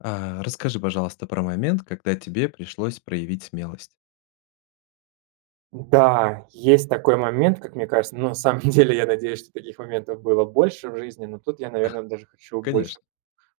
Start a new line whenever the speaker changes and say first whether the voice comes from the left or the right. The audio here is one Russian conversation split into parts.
left: Расскажи, пожалуйста, про момент, когда тебе пришлось проявить смелость.
right: Да, есть такой момент, как мне кажется. Но на самом деле я надеюсь, что таких моментов было больше в жизни. Но тут я, наверное, даже хочу больше
left: Конечно.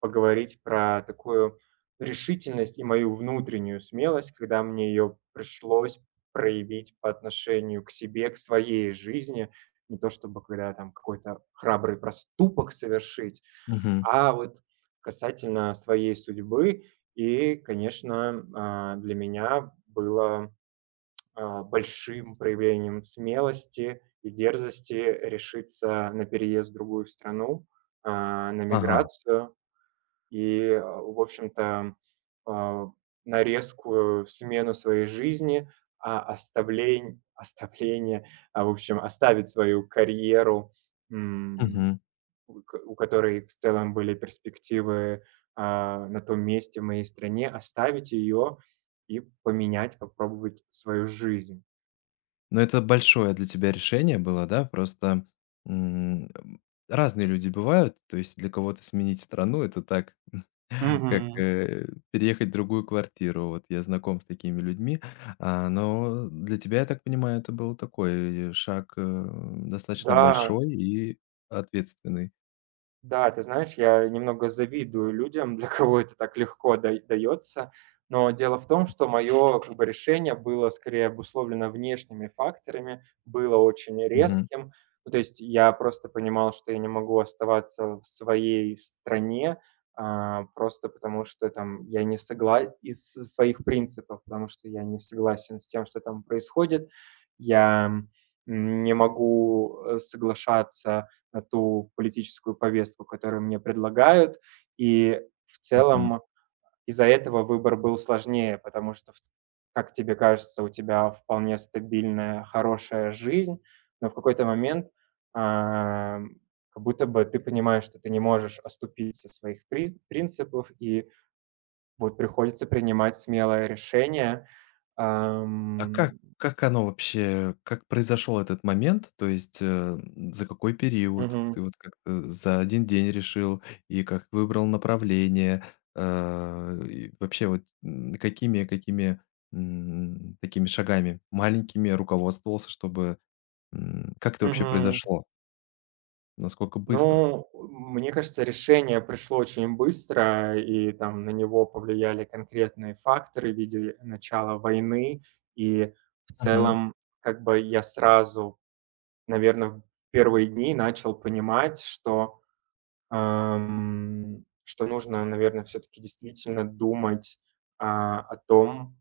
right: поговорить про такую решительность и мою внутреннюю смелость, когда мне ее пришлось проявить по отношению к себе, к своей жизни. Не то чтобы когда там какой-то храбрый проступок совершить,
left: Мгм.
right: а вот касательно своей судьбы. И, конечно, для меня было большим проявлением смелости и дерзости решиться на переезд в другую страну, на
left: Ага.
right: миграцию и, в общем-то, а, на резкую смену своей жизни, а, оставлень оставление, в общем, оставить свою карьеру, м,
left: Мгм.
right: у которой в целом были перспективы, на том месте, в моей стране, оставить ее и поменять, попробовать свою жизнь.
left: Но это большое для тебя решение было, да? Просто, м, разные люди бывают. То есть для кого-то сменить страну- это так, как,
right: Мгм.
left: переехать в другую квартиру. Вот я знаком с такими людьми. Но для тебя, я так понимаю, это был такой шаг, достаточно
right: Да,
left: большой и ответственный.
right: да, ты знаешь, я немного завидую людям, для кого это так легко дай дается. Но дело в том, что мое, как бы, решение было скорее обусловлено внешними факторами, было очень
left: Мгм.
right: резким. Ну, то есть я просто понимал, что я не могу оставаться в своей стране, просто потому что там я не согласен из своих принципов, потому что я не согласен с тем, что там происходит. Я, не могу, соглашаться на ту политическую повестку, которую мне предлагают. И в
left: Мгм.
right: целом из-за этого выбор был сложнее, потому что, как тебе кажется, у тебя вполне стабильная, хорошая жизнь, но в какой-то момент а, как будто бы ты понимаешь, что ты не можешь оступиться своих принципов, и вот приходится принимать смелое решение.
left: А как
right: Ам,
left: как оно вообще, как произошел этот момент? То есть, за какой период
right: Мгм,
left: ты вот как-то за один день решил и как выбрал направление? И вообще вот, какими такими шагами маленькими руководствовался, чтобы, как это вообще
right: мгм.
left: произошло? Насколько быстро?
right: Ну, мне кажется, решение пришло очень быстро, и там на него повлияли конкретные факторы в виде начала войны. И в
left: Мгм.
right: целом, как бы я сразу, наверное, в первые дни начал понимать, что, нужно, наверное, все-таки действительно думать о том,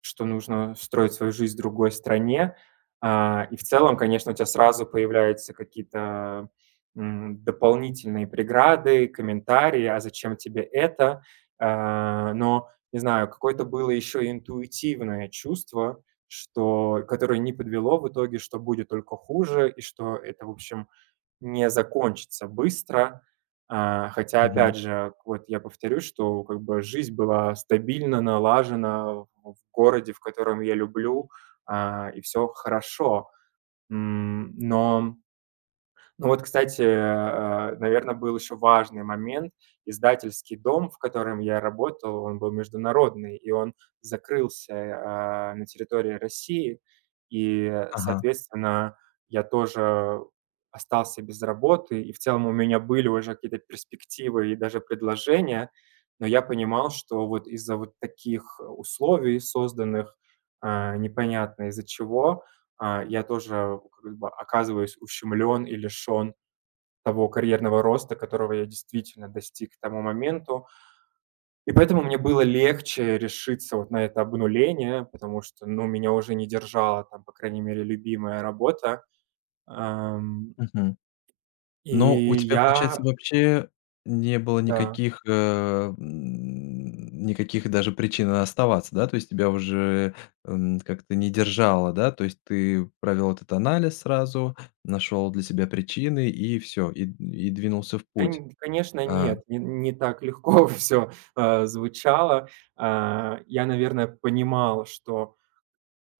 right: что нужно строить свою жизнь в другой стране. И в целом, конечно, у тебя сразу появляются какие-то, дополнительные преграды, комментарии: "А зачем тебе это?" Но, не знаю, какое-то было еще интуитивное чувство, что которое не подвело в итоге, что будет только хуже и что это, в общем, не закончится быстро. Хотя,
left: Мгм.
right: опять же, вот я повторю, что как бы жизнь была стабильно налажена в городе, в котором я люблю, и все хорошо. Но ну вот, кстати, наверно, был еще важный момент. Издательский дом, в котором я работал, он был международный, и он закрылся, на территории России. И,
left: Ага.
right: соответственно, я тоже остался без работы. И в целом у меня были уже какие-то перспективы и даже предложения, но я понимал, что вот из-за вот таких условий, созданных, непонятно из-за чего, я тоже как бы оказываюсь ущемлен и лишен того карьерного роста, которого я действительно достиг к тому моменту. И поэтому мне было легче решиться вот на это обнуление, потому что, ну, меня уже не держала там, по крайней мере, любимая работа. Ам,
left: Мгм. Но у
right: и
left: тебя, получается,
right: я,
left: вообще не было
right: да,
left: никаких даже причин оставаться, да? То есть тебя уже, как-то не держало, да? То есть ты провел этот анализ сразу, нашел для себя причины и все и двинулся в
right: да,
left: путь.
right: конечно,
left: А,
right: нет, не так легко все звучало. Я, наверное, понимал, что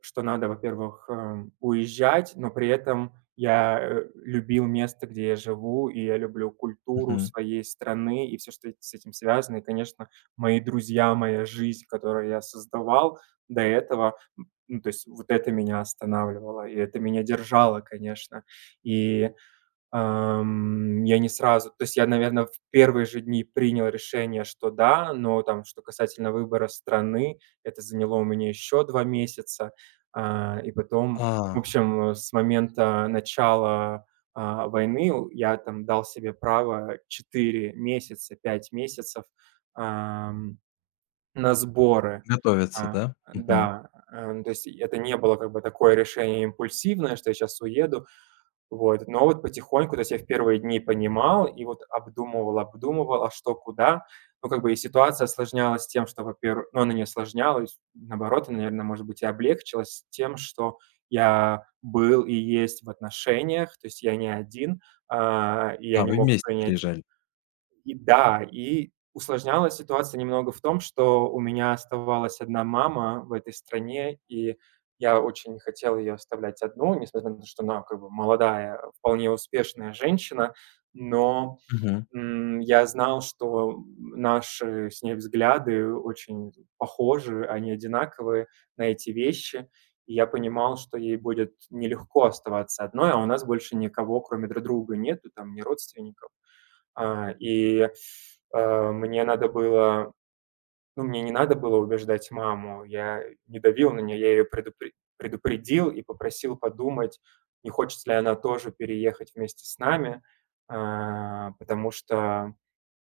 right: что надо, во-первых, уезжать, но при этом я, любил место, где я живу, и я люблю культуру
left: мгм.
right: своей страны и все, что с этим связано. И, конечно, мои друзья, моя жизнь, которую я создавал до этого, ну, то есть вот это меня останавливало, и это меня держало, конечно. И я не сразу, то есть я, наверное, в первые же дни принял решение, что да, но там, что касательно выбора страны, это заняло у меня еще 2 месяца. И потом,
left: А,
right: в общем, с момента начала, войны у я там дал себе право 4 месяца, 5 месяцев, на сборы.
left: готовятся,
right: А,
left: да? Мгм.
right: да, то есть это не было как бы такое решение импульсивное, что я сейчас уеду. Вот, но вот потихоньку, то есть я в первые дни понимал и вот обдумывал, обдумывал, а что, куда. Ну, как бы и ситуация осложнялась тем, что, во-первых, ну, она не осложнялась, наоборот, она, наверно, может быть, и облегчилась тем, что я был и есть в отношениях, то есть я не один, и я
left: А,
right: не
left: вы
right: мог
left: вместе
right: принять.
left: переезжали.
right: И да, и усложнялась ситуация немного в том, что у меня оставалась одна мама в этой стране, и я очень не хотел ее оставлять одну, несмотря на то, что она как бы молодая, вполне успешная женщина. Но,
left: Мгм,
right: я знал, что наши с ней взгляды очень похожи, они одинаковые на эти вещи. И я понимал, что ей будет нелегко оставаться одной, а у нас больше никого, кроме друг друга, нету, там ни родственников. А, и, э, мне надо было Ну, мне не надо было убеждать маму. Я не давил на нее, я ее предупредил и попросил подумать, не хочет ли она тоже переехать вместе с нами, потому что,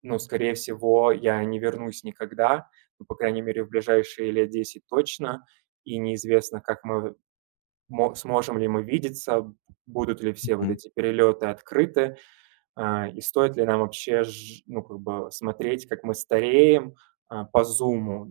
right: ну, скорее всего, я не вернусь никогда, ну, по крайней мере, в ближайшие лет 10 точно, и неизвестно, как мы мо сможем ли мы видеться, будут ли все вот
left: мгм.
right: эти перелеты открыты. И стоит ли нам вообще ж ну, как бы смотреть, как мы стареем, по "Зуму"?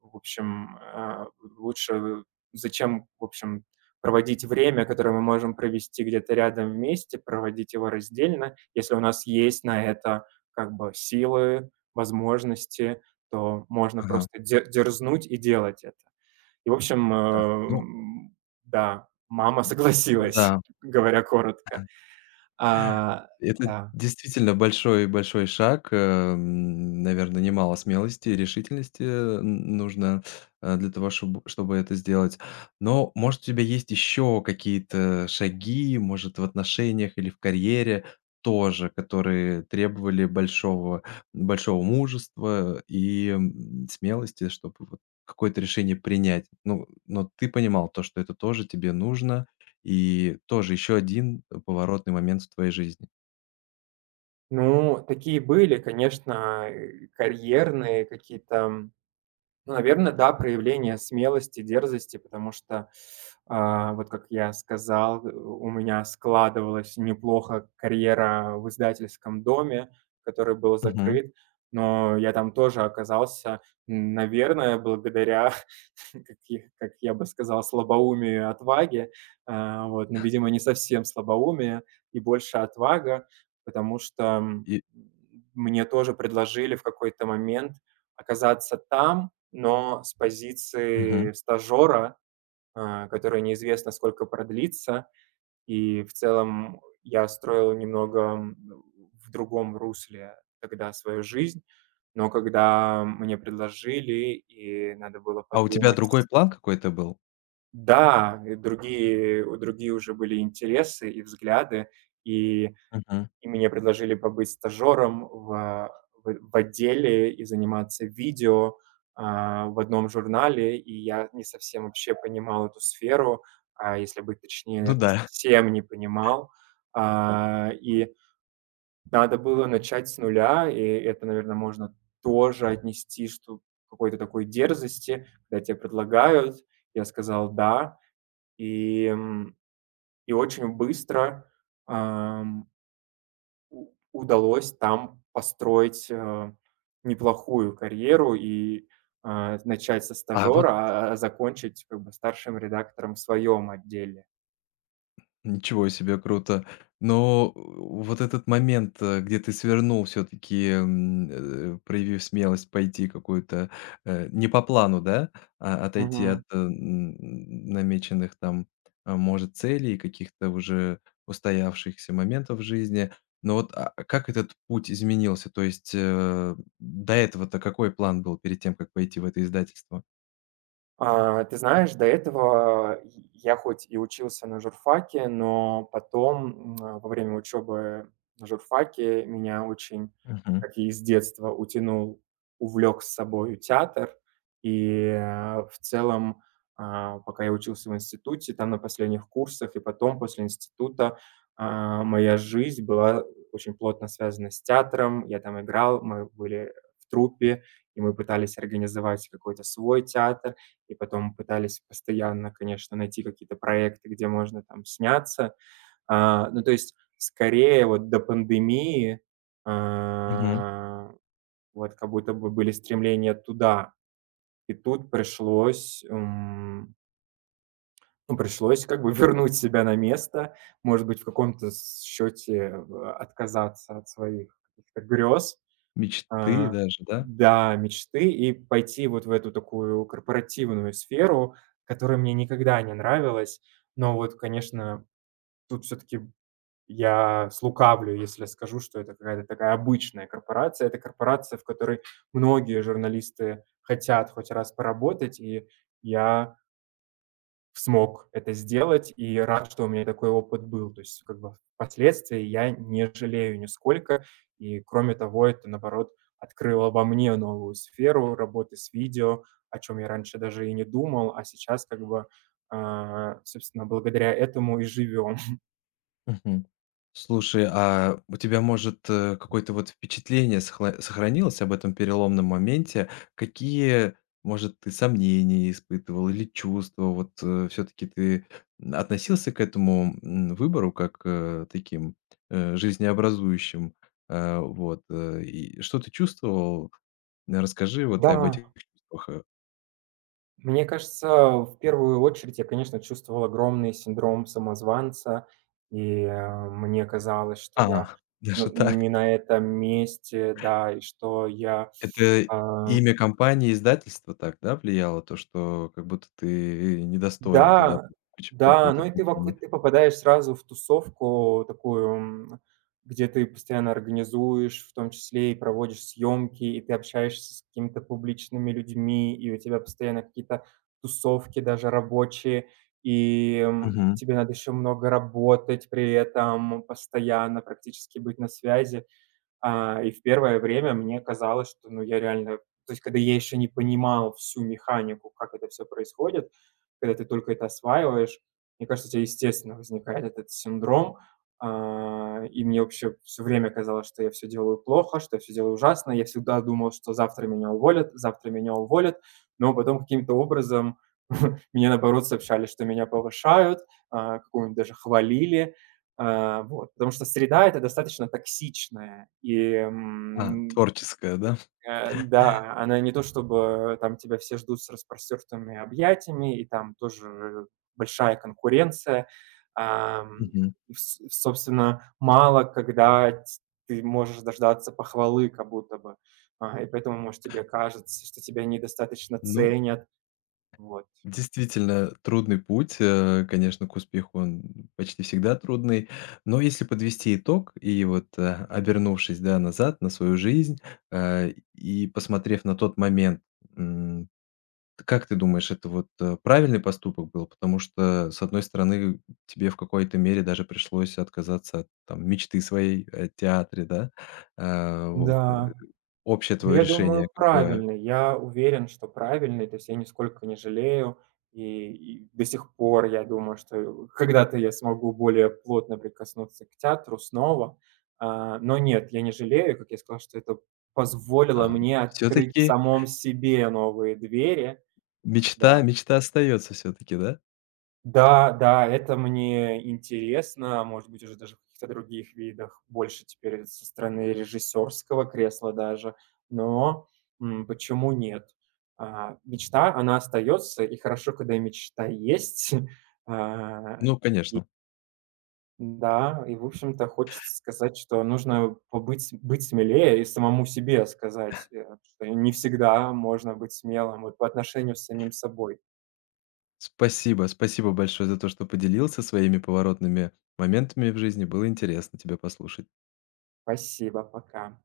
right: В общем, а, лучше зачем, в общем, проводить время, которое мы можем провести где-то рядом вместе, проводить его раздельно. Если у нас есть на это как бы силы, возможности, то можно
left: Ага.
right: просто дерзнуть и делать это. И, в общем,
left: Так, ну
right: да, мама согласилась,
left: да.
right: говоря коротко. А,
left: Это
right: да.
left: действительно большой большой шаг. Наверное, немало смелости и решительности, н нужно, для того, чтобы это сделать. Но, может, у тебя есть еще какие-то шаги, может, в отношениях или в карьере тоже, которые требовали большого большого мужества и, смелости, чтобы вот какое-то решение принять. Ну, но ты понимал то, что это тоже тебе нужно и тоже еще один поворотный момент в твоей жизни.
right: Ну, такие были, конечно, карьерные какие-то, ну, наверное, да, проявление смелости, дерзости, потому что, вот как я сказал, у меня складывалась неплохо карьера в издательском доме, который был
left: Мгм.
right: закрыт, но я там тоже оказался, наверное, благодаря, как я бы сказал, слабоумию и отваге. Вот, но, видимо, не совсем слабоумие и больше отвага, потому что,
left: И
right: мне тоже предложили в какой-то момент оказаться там, но с
left: мгм.
right: позиции стажера, которая неизвестно сколько продлится, и в целом я строил немного, в другом русле тогда свою жизнь. Но когда мне предложили и надо было
left: А у тебя другой
right: подумать.
left: план какой-то был?
right: Да, и другие уже были интересы и взгляды, и
left: Мгм.
right: и мне предложили побыть стажером в отделе и заниматься видео, в одном журнале, и я не совсем вообще понимал эту сферу, если быть точнее,
left: Ну
right: наверное,
left: да.
right: совсем не понимал. И надо было начать с нуля, и это, наверное, можно тоже отнести, что к какой-то такой дерзости, когда те предлагают. Я сказал "да", и, м, и очень быстро, ам у удалось там построить, неплохую карьеру и, начать со
left: А
right: стажера,
left: вот.
right: а закончить как бы старшим редактором в своем отделе.
left: Ничего себе, круто. Но вот этот момент, где ты свернул все-таки, проявив смелость пойти какую-то, не по плану, да, а отойти от, намеченных там, а, может, целей, каких-то уже устоявшихся моментов в жизни. Но вот а как этот путь изменился? То есть до этого-то какой план был перед тем, как пойти в это издательство?
right: Ты знаешь, до этого й я хоть и учился на журфаке, но потом, во время учебы на журфаке меня очень,
left: Мгм.
right: как и с детства, утянул, увлек с собой театр. И, в целом, пока я учился в институте, там на последних курсах и потом после института, моя жизнь была очень плотно связана с театром. Я там играл, мы были в труппе, и мы пытались организовать какой-то свой театр и потом пытались постоянно, конечно, найти какие-то проекты, где можно там сняться. Ну, то есть, скорее, вот до пандемии,
left: Мгм.
right: а, вот как будто бы были стремления туда. И тут пришлось как бы вернуть себя на место, может быть, в каком-то с счете, отказаться от своих каких-то грез,
left: Мечты
right: а,
left: даже, да?
right: да, мечты и пойти вот в эту такую корпоративную сферу, которая мне никогда не нравилась. Но вот, конечно, тут все-таки я слукавлю, если скажу, что это какая-то такая обычная корпорация. Это корпорация, в которой многие журналисты хотят хоть раз поработать, и я смог это сделать и рад, что у меня такой опыт был. То есть, как бы впоследствии я не жалею нисколько. И кроме того, это наоборот открыло во мне новую сферу работы с видео, о чем я раньше даже и не думал, а сейчас как бы, собственно, благодаря этому и живем.
left: Мгм. Слушай, а у тебя, может, какое-то вот впечатление сохранилось об этом переломном моменте? Какие, может, ты сомнения испытывал или чувства? Вот все-таки ты относился к этому выбору как таким жизнеобразующим? Вот. И что ты чувствовал? Расскажи вот об
right: Да.
left: этих чувствах.
right: Мне кажется, в первую очередь я, конечно, чувствовал огромный синдром самозванца, и, мне казалось, что я,
left: Даже
right: ну,
left: так?
right: не на этом месте, да, и что я,
left: Это
right: а
left: имя компании, издательства так, да, влияло? То, что как будто ты недостоин туда
right: Да,
left: поч по
right: да,
left: какой-то
right: ну и
left: причине.
right: ты попадаешь сразу в тусовку такую, где ты постоянно организуешь, в том числе и проводишь съемки, и ты общаешься с какими-то публичными людьми, и у тебя постоянно какие-то тусовки, даже рабочие, и,
left: Мгм.
right: тебе надо еще много работать при этом, постоянно практически быть на связи. И в первое время мне казалось, что, ну, я реально то есть, когда я еще не понимал всю механику, как это все происходит, когда ты только это осваиваешь, мне кажется, у тебя естественно возникает этот синдром. И мне вообще все время казалось, что я все делаю плохо, что я всё делаю ужасно. Я всегда думал, что завтра меня уволят, но потом каким-то образом мне, наоборот, сообщали, что меня повышают, какого-нибудь даже хвалили. Вот, потому что среда- это достаточно токсичная,
left: А, творческое, да?
right: да, она не то чтобы там тебя все ждут с распростертыми объятиями, и там тоже большая конкуренция. Ам,
left: Мгм.
right: и с собственно, мало когда ть ты можешь дождаться похвалы как будто бы, и поэтому, может, тебе кажется, что тебя недостаточно
left: Ну,
right: ценят. Вот.
left: действительно трудный путь, конечно, к успеху, он почти всегда трудный. Но если подвести итог и вот, обернувшись, да, назад на свою жизнь, и посмотрев на тот момент, м, Т как ты думаешь, это вот, правильный поступок был? Потому что, с одной стороны, тебе в какой-то мере даже пришлось отказаться от, там, мечты своей о театре, да? А, вот,
right: Да.
left: общее
right: Да,
left: твое
right: я думаю,
left: решение какое?
right: правильный. Я уверен, что правильный. То есть я нисколько не жалею. И до сих пор я думаю, что когда-то я смогу более плотно прикоснуться к театру снова. Но нет, я не жалею. Как я сказал, что это позволило
left: А,
right: мне открыть в
left: всё-таки
right: самом себе новые двери. Да.
left: мечта остается все таки, да?
right: Да, да, это мне интересно, а может быть, уже даже в каких-то других видах, больше теперь со стороны режиссерского кресла даже, но, почему нет? Мечта, она остается, и хорошо, когда мечта есть. А,
left: Ну, конечно.
right: да, и, в общем-то, хочется сказать, что нужно побыть быть смелее и самому себе сказать, что не
left: С
right: всегда можно быть смелым, вот, по отношению с самим собой.
left: спасибо спасибо большое за то, что поделился своими поворотными моментами в жизни. Было интересно тебя послушать.
right: Спасибо, пока.